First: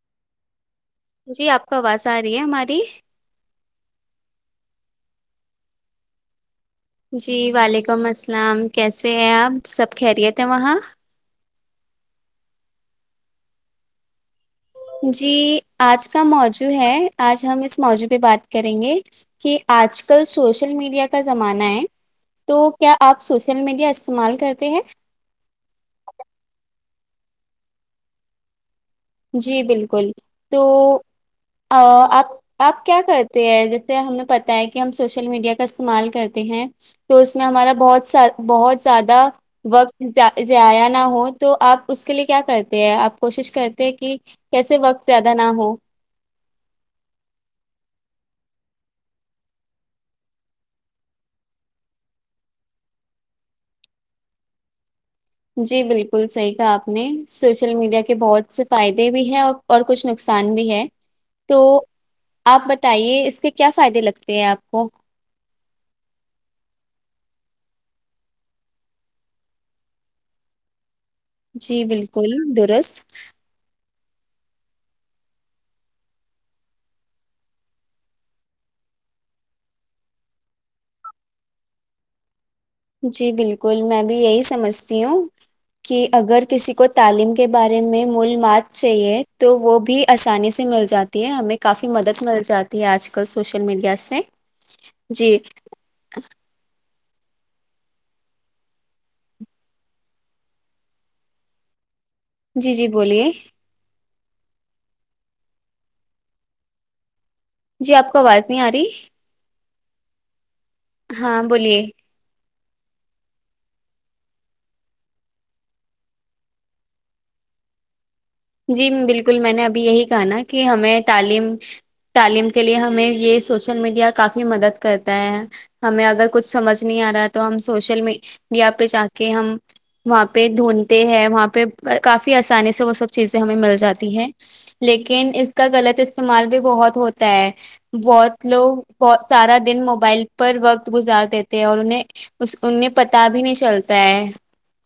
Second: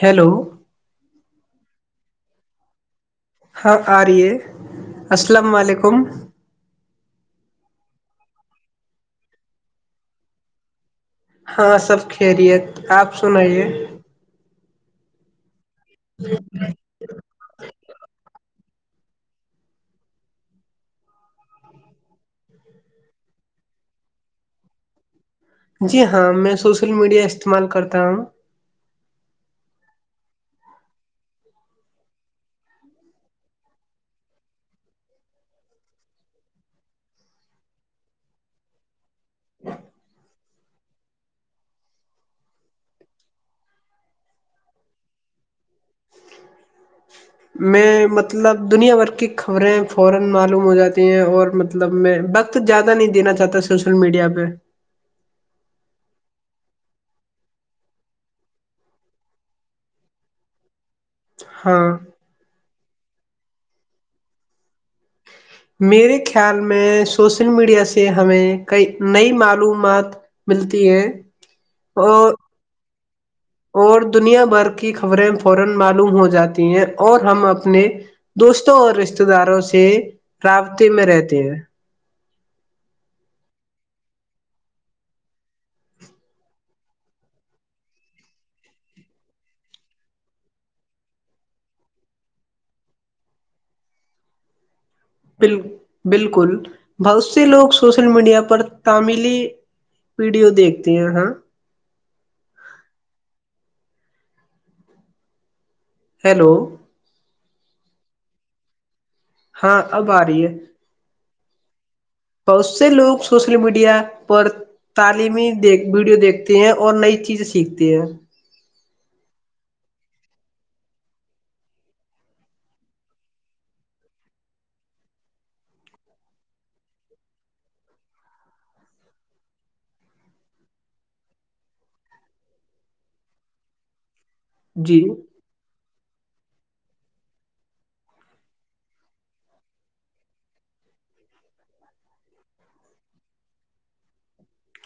hello جی آپ کو آواز آ رہی ہے ہماری ہاں آ رہی ہے السلام علیکم جی وعلیکم السلام کیسے ہیں آپ سب خیریت ہے وہاں ہاں سب خریت آپ سناائیے جی آج کا موضوع ہے آج ہم اس موضوعہ بات کریں گے کہ آج کل سوشل میڈیا کا زمانہ ہے تو کیا آپ سوشل میڈیا استعمال کرتے ہیں جی ہاں میں سوشل میڈیا استعمال کرتا ہوں جی بالکل تو آپ آپ کیا کرتے ہیں جیسے ہمیں پت ہے کہ ہم سوشل میڈیا کا استعمال کرتے ہیں تو اس میں ہمارا بہت بہت زیادہ وقت ضائع نہ ہو تو آپ اس کے لیے کیا کرتے ہیں آپ کوشش کرتے کہ کیسے وقت زیادہ نہ ہو [inaudible] جی بالکل صحیح کہا آپ نے سوشل میڈیا کے بہت سے فائدے بھی ہیں اور اور کچھ نقصان بھی ہے تو ہاں آپ ب بتائیے اس کے کیا فائدے لگتے ہیں آپ کو میرے خیال میں سوشل میڈیا سے ہمیں کئی نئی معلومات ملتی ہے جی اور بالکل درست [inaudible] جی بالکل میں بھی یہی سمجھتی ہوں کہ اگر کسی کو تعلیم کے بارے میں ملومات چاہیے تو وہ بھی آسانی سے مل جاتی ہے ہمیں کافی مدد مل جاتی ہے آج کل سوشل میڈیا سے جی ب بالکل بہت سے لوگ سوشل میڈیا پر تمیلی ویڈیو دیکھتے ہیں ہاں جی جی بولیے ہیلو جی آپ کو آواز نہیں آ رہی ہاں اب آ رہی ہے ہاں بولیے بہت سے لوگ سوشل میڈیا پر تعلیمی د ویڈیو دیکھتے ہیں اور نئی چیزیں سیکھتے ہیں جی بالکل میں نے ابھی یہی کہا ن کہ ہمیں تعلیم تعلیم کے لیے ہمیں یہ سوشل میڈیا کافی مدد کرتا ہے ہمیں اگر کچھ سمجھ نہیں آ رہا ہے تو ہم سوشل میڈیا پہ جا کے ہم وہاں پہ ڈھونڈتے ہیں وہاں پہ کافی آسانی سے وہ سب چیزیں ہمیں مل جاتی ہیں جی لیکن اس کا غلط استعمال بھی بہت ہوتا ہے بہت لوگ بہت سارا دن موبائل پر وقت گزار دیتے ہیں اور انہیں انہیں پتا بھی نہیں چلتا ہے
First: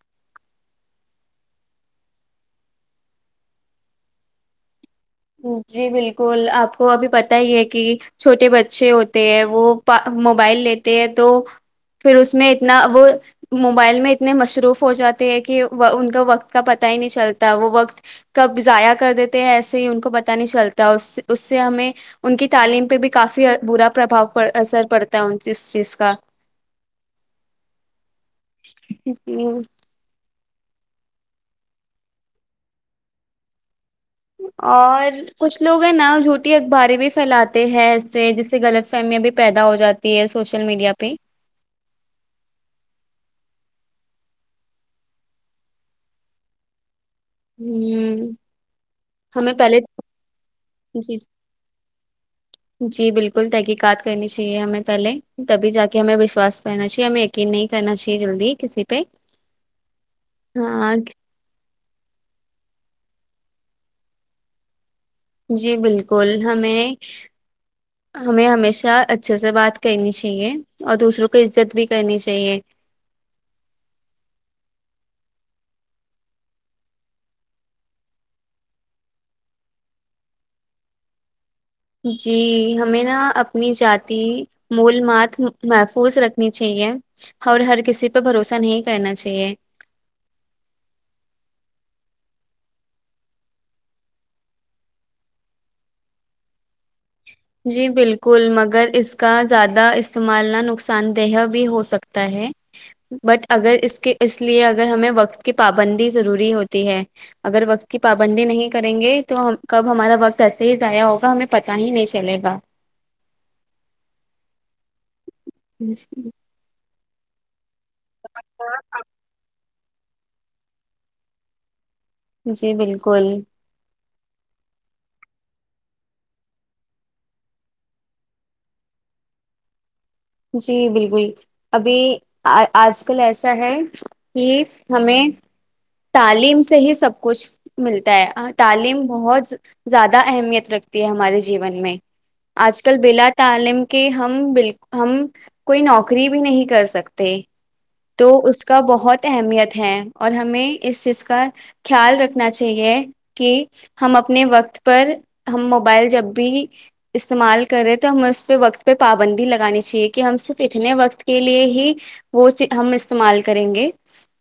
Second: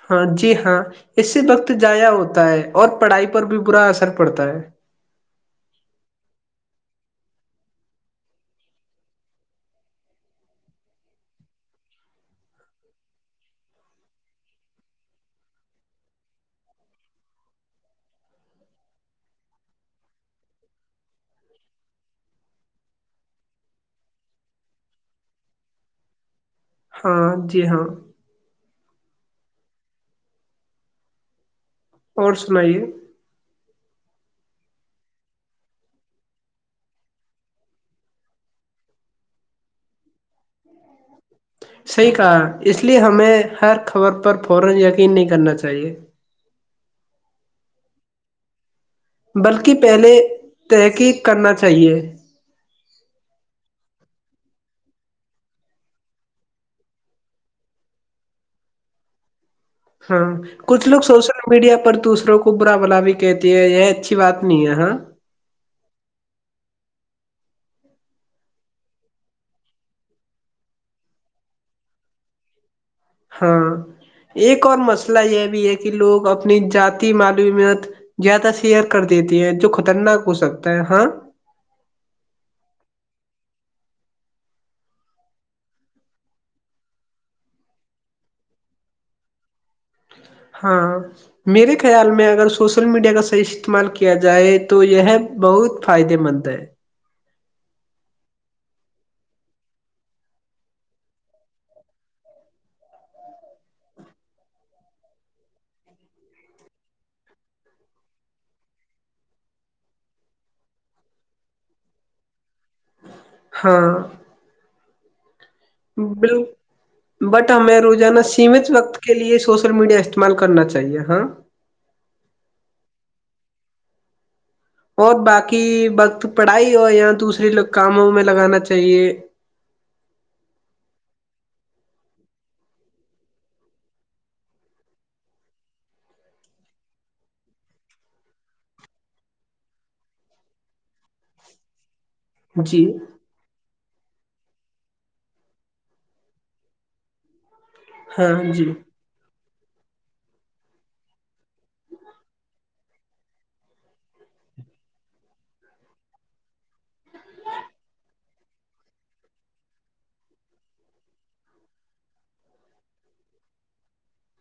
ہاں جی ہاں اس سے وقت جضایا ہوتا ہے اور پڑھائی پر بھی برا اثر پڑتا ہے جی بالکل آپ کو ابھی پت ہی ہے کہ چھوٹے بچے ہوتے ہیں وہ موبائل لیتے ہیں تو پھر اس میں اتنا وہ موبائل میں اتنے مصروف ہو جاتے ہیں کہ ان کا وقت کا پت ہی نہیں چلتا وہ وقت کب ضائع کر دیتے ہیں ایسے ہی کو پتا نہیں چلتا اس سے ہمیں ان کی تعلیم پہ بھی کافی برا پرباؤ اثر پڑتا ہے اس چیز کا ہاں جی ہاں ہوں اور سنائیے اور کچھ لوگ ہیں نا جھوٹی اخباری بھی پھیلاتے ہیں ای سے جس سے غلط فہمیاں بھی پیدا ہو جاتی ہے سوشل میڈیا پہ [inaudible] [unintelligible] ہوں ہمیں پہلے جی تحقیق ج کرنا چاہیے جی بالکل تحقیقات کرنی چاہیے چ ہمیں پہلے تبھی جا کے ہمیں وشواس کرنا چاہیے ہمیں یقین نہیں کرنا چاہیے جلدی کسی پہ ہاں کچھ ہاں لوگ سوشل میڈیا پر دوسروں کو برا بلا بھی کہتی ہے یہ اچھی بات نہیں ہے ہاں جی بالکل ہمیں ہمیں ہمیشہ اچھے سے بات کرنی چاہیے اور دوسروں کو عزت بھی کرنی چاہیے ہاں ایک اور مسئلہ یہ بھی ہے کہ لوگ اپنی جذات معلوومت زیادہ شیئر کر دیتے ہیں جو خطرناک ہو سکتا ہے ہاں جی ہمیں نا اپنی جذاتی مول مات محفوظ رکھنی چاہیے اور ہر کسی پہ بھروسہ نہیں کرنا چاہیے ہاں میرے خیال میں اگر سوشل میڈیا کا صحیح استعمال کیا جائے تو یہ بہت فائدے مند ہے جی بالکل مگر اس کا زیادہ استعمال نہ نقصان دہ بھی ہو سکتا ہے بٹ اگر اس کے اس لیے اگر ہمیں وقت کی پابندی ضروری ہوتی ہے اگر وقت کی پابندی نہیں کریں گے تو کب ہمارا وقت ایسے ہی ضائع ہوگا ہمیں پت ہی نہیں چل چلے گا ہاں جی بلو بٹ ہمیں روزانہ سیمت وقت کے لئے سوش سوشل میڈیا استعمال کرنا چاہے ہاں جی بالکل اور باقی وقت پڑھائی ہو یا دوسرے کاموں میں لگانا چاہیے جی بالکل ابھی آج کل ایسا ہے کہ ہمیں تعلیم سے ہی سب کچھ ملتا ہے تعلیم بہت زیادہ اہمیت رکھتی ہے ہمارے جیون میں آج جی کل بلا تعالم کہ ہم ب ہم کوئی نوکری بھی نہیں کر سکتے تو ہاں اس جی کا بہت اہمیت ہیں اور ہمیں اس چیز کا خیال رکھنا چاہیے کہ ہم اپنے وقت پر ہم موبائل جب بھی استعمال کرے تو ہمیں اس پہ وقت پہ پابندی لگانی چاہیے کہ ہم صرف اتنے وقت کے لیے ہی وہ ہم استعمال کریں گے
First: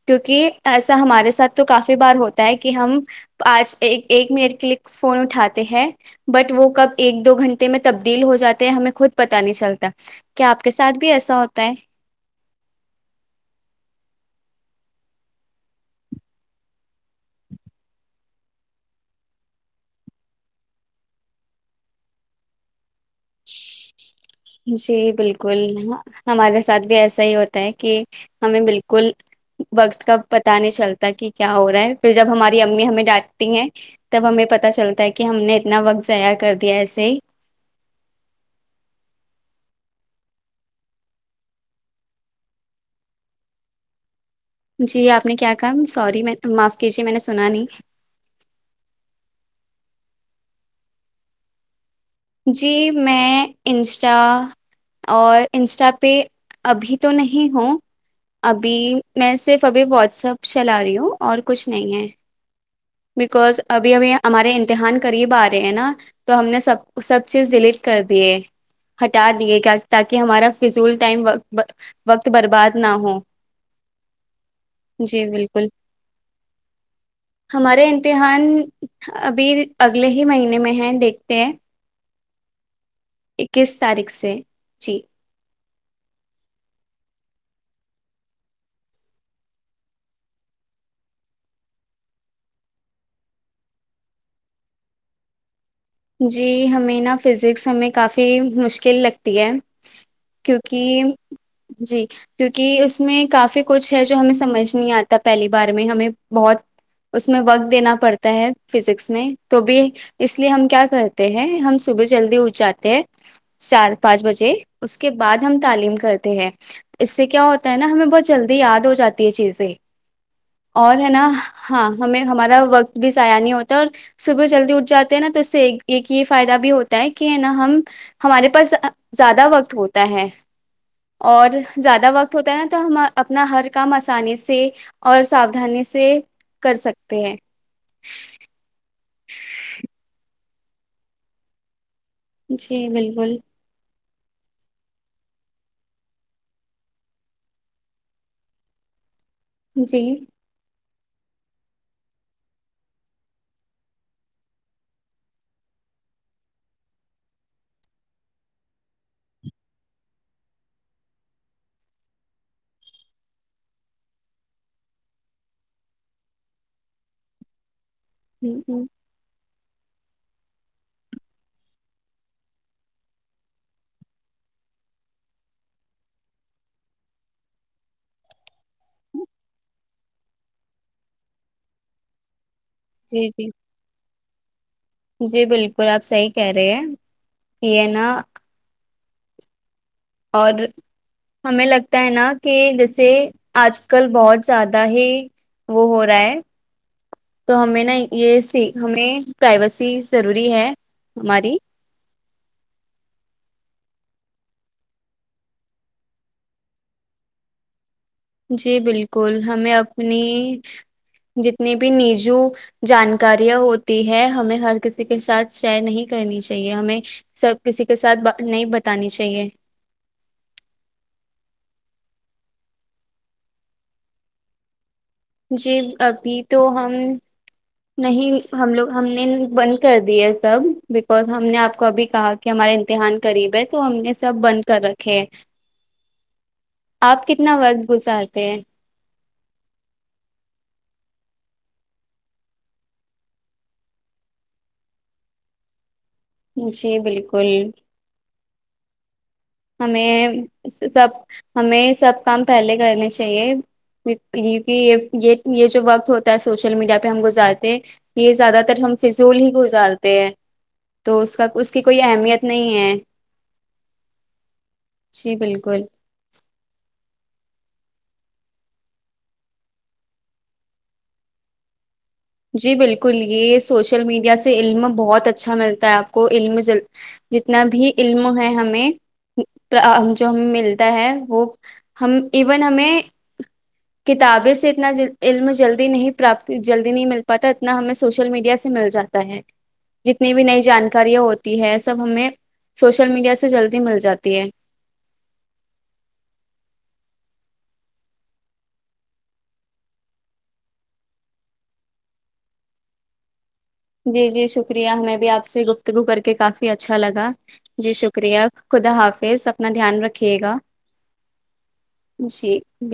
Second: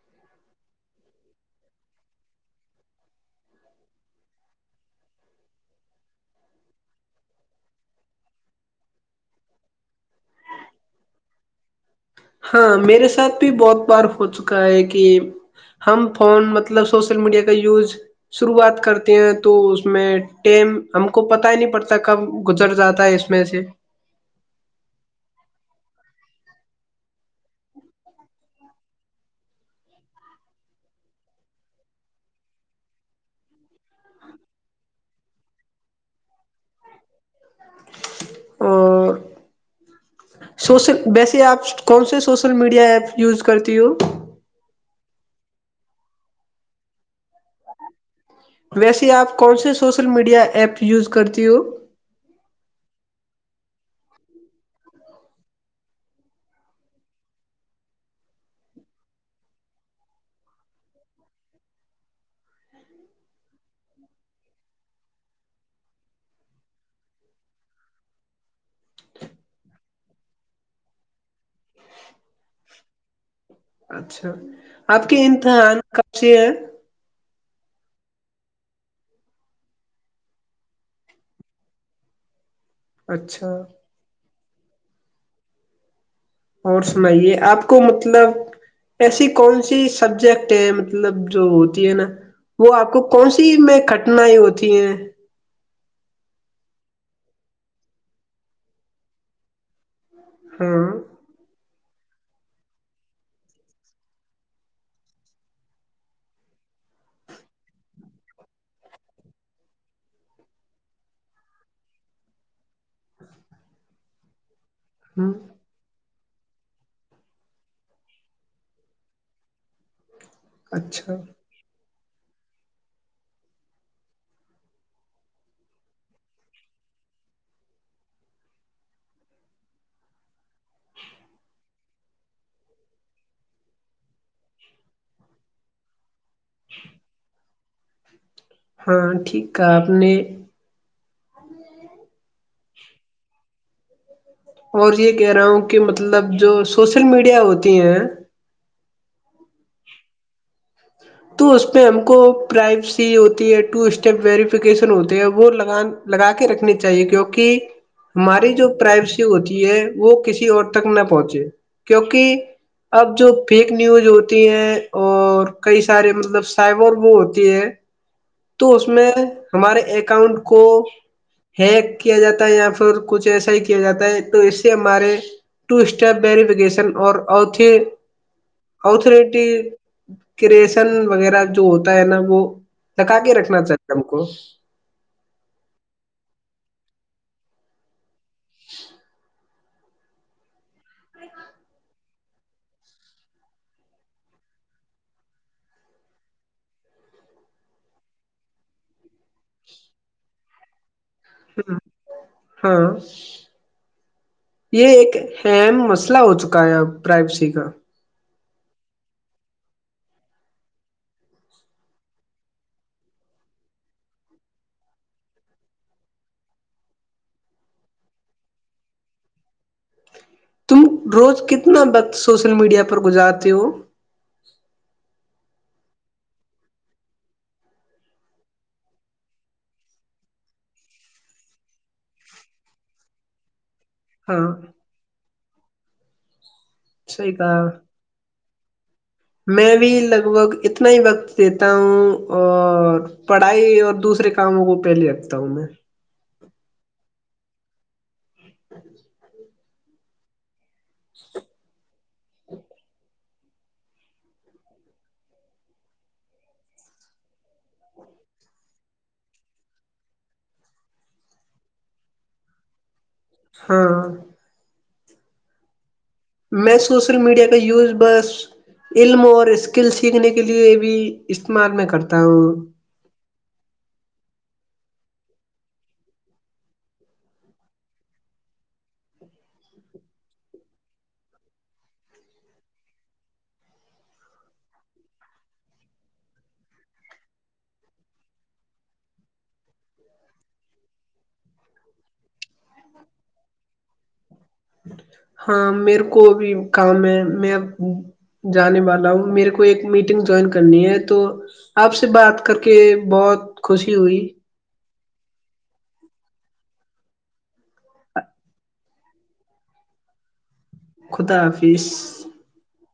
کیونکہ ایسا ہمارے ساتھ تو کافی بار ہوتا ہے کہ ہم آج ایک منٹ کلک فون اٹھاتے ہیں بٹ وہ کب ایک دو گھنٹے میں تبدیل ہو جاتے ہیں ہمیں خود پت نہیں چلتا کیا آپ کے ساتھ بھی ایسا ہوتا ہے ہاں میرے ساتھ بھی بہت بار ہو چکا ہے کہ ہم فون مطلب سوشل میڈیا کا یوز شروعات کرتے ہیں تو اس میں ٹیم ہم کو پت ہی نہیں پڑتا کب گزر جاتا تا اس میں سے جی بالکل ہمارے ساتھ بھی ایسا ہی ہوتا ہے کہ ہمیں بالکل وقت کا پتا نہیں چلتا کہ کیا ہو رہا ہے پھر جب ہماری امی ہمیں ڈانٹتی ہیں تب ہمیں پت چلتا ہے کہ ہم نے اتنا وقت ضائع کر دیا ایسے ہی اور سوشل ویسے آپ کون سے سوشل میڈیا ایپ یوز کرتی ہو جی آپ نے کیا کہا سوری میں معاف کیجیے میں نے سنا نہیں ویسے آپ کون سے سوشل میڈیا ایپ یوز کرتی ہو جی میں انسٹا اور انسٹا پہ ابھی تو نہیں ہوں ابھی میں صرف ابھی واٹسپ چلا رہی ہوں اور کچھ نہیں ہے بکوز ابھی ابھی ہمارے امتحان قریب آ رہے ہیں نا تو ہم نے سب سب چیز ڈیلیٹ کر دیے ہٹا دیے تاکہ ہمارا فضول ٹائم وقت برباد نہ ہو اچھا آپ کے جی بالکل امتحان کب سے ہیں ہمارے امتحان ابھی اگلے ہی مہینے میں ہیں دیکھتے ہیں اچھا اکیس تاریخ سے جی اور سنائیے آپ کو مطلب ایسی کون سی سبجیکٹ ہیں مطلب جو ہوتی ہے نا وہ آپ کو کون سی میں کٹنائ ہوتی ہیں جی ہمیں نا فزکس ہمیں کافی مشکل لگتی ہے ہاں کیونکہ جی کیونکہ اس میں کافی کچھ ہے جو ہمیں سمجھ نہیں آتا پہلی بار میں ہمیں بہت اس میں وقت دینا پڑتا ہے فزکس میں تو بھی اس لیے ہم کیا کرتے ہیں ہم صبح جلدی اٹھ جاتے ہیں چار پانچ بجے اس کے ہ بعد ہم تعلیم کرتے اس سے کیا ہوتا ہے نا ہمیں بہت جلدی یاد ہو جاتی ہے چیزیں اور ہے اچھا نا ہاں ہمیں ہمارا وقت بھی ضائع نہیں ہوتا ہے اور صبح جلدی اٹھ جاتے ہیں نا تو اس سے ایک ایک یہ فائدہ بھی ہوتا ہے کہ نا ہم ہمارے پاس زیادہ وقت ہوتا ہے اور زیادہ وقت ہوتا ہے نا تو ہم اپنا ہر کام آسانی سے اور ساؤھانی سے کر سکتے ہیں ہاں ٹھیک ہے آپ نے [unintelligible] جی بالکل اور یہ کہہ رہا ہوں کہ مطلب جو سوشل میڈیا ہوتی ہیں جی تو اس پ ہم کو پرائیوسی ہوتی ہے ٹو اسٹیپ ویریفکیشن ہوتے ہے وہ لگان لگا کے رکھنی چاہیے کیونکہ ہماری جو پرائیوسی ہوتی ہے وہ کسی اور تک نہ پہنچے کیونکہ اب جو فیک نیوز ہوتی ہیں اور کئی سارے مطلب سائبر وہ ہوتی ہے تو ہ اس میں ہمارے اکاؤنٹ کو ہیک کیا جاتا ہے یا پھر کچھ ایسا ہی کیا جاتا ہے تو اس سے ہمارے ٹو اسٹپ ویریفکیشن اور اریٹی کے ن وغیرہ جو ہوتا ہے نا وہ تک جی آگے جی رکھنا چاہیے کوش جی بالکل آپ صحی کہہ رہے ہیں کہ یہ نا [unintelligible] اور ہمیں لگتا ہے نا کہ جیسے آج کل بہت زیادہ ہی وہ ہو رہا ہے تو ہمیں نا یہ س ہمیں پرائیویسی ضروری ہے ہماری ہ ہاں یہ ایک ام مسئلہ ہو چکا ہے اب پرائبسی کا جی بالکل ہمیں اپنی جتنی بھی نیجو جانکاریاں ہوتی ہے ہمیں ہر کسی کے ساتھ شیئر نہیں کرنی چاہیے ہمیں سب کسی کے ساتھ نہیں بتانی چاہیے تم روز کتنا وقت سوشل میڈیا پر گزارتے ہو جی ابھی تو ہم نہیں ہم لوگ ہم نے بند کر د ہے سب بکوز ہم نے آپ کو ابھی کہا کہ ہمارا امتحان قریب ہے تو ہم نے سب ہاں بند کر رکھے آپ صحیح کتنا کہا وقت گزارتے ہیں میں بھی لگ بھگ اتنا ہی وقت دیتا ہوں اور پڑھائی اور دوسرے کاموں کو پہلے رکھتا ہوں میں جی بالکل چ [unintelligible] ہمیں سب ہمیں سب کام پہلے کرنے چاہی اہے کہ یہ یہ یہ جو وقت ہوتا ہے سوشل میڈیا پہ ہم گزارتے یہ زیادہ تر ہم فضول ہی گزارتے ہیں تو اس کا اس کی کوئی اہمیت نہیں ہے ہاں جی بالکل میں سوشل میڈیا کا یوز بس علم اور اسکل سیکھنے کے لیئے بھی استعمال میں کرتا ہوں جی بالکل یہ سوشل میڈیا سے علم بہت اچھا ملتا ہے آپ کو علم جتنا بھی علم ہے ہمیں جو ہم ملتا ہے وہ ہم ایون ہمیں کتابیں سے اتنا علم جلدی نہیں پراپ جلدی نہیں ملتا پتا اتنا ہمیں سوشل میڈیا سے مل جاتا ہے جتنی بھی نئی جانکاریاں ہوتی ہے سب ہمیں سوشل میڈیا سے جلدی مل جاتی ہے ہاں میرے کو بھی کام ہے میں اب جانے والا ہوں میرے کو ایک میٹنگ جوائن کرنی ہے تو آپ سے بات کر کے بہت خوشی ہوئی جی جی شکریہ ہمیں بھی آپ سے گفتگو کر کے کافی اچھا لگا جی شکریہ خدا حافظ اپنا دھیان رکھیے گا خدا حافظ جی بالکل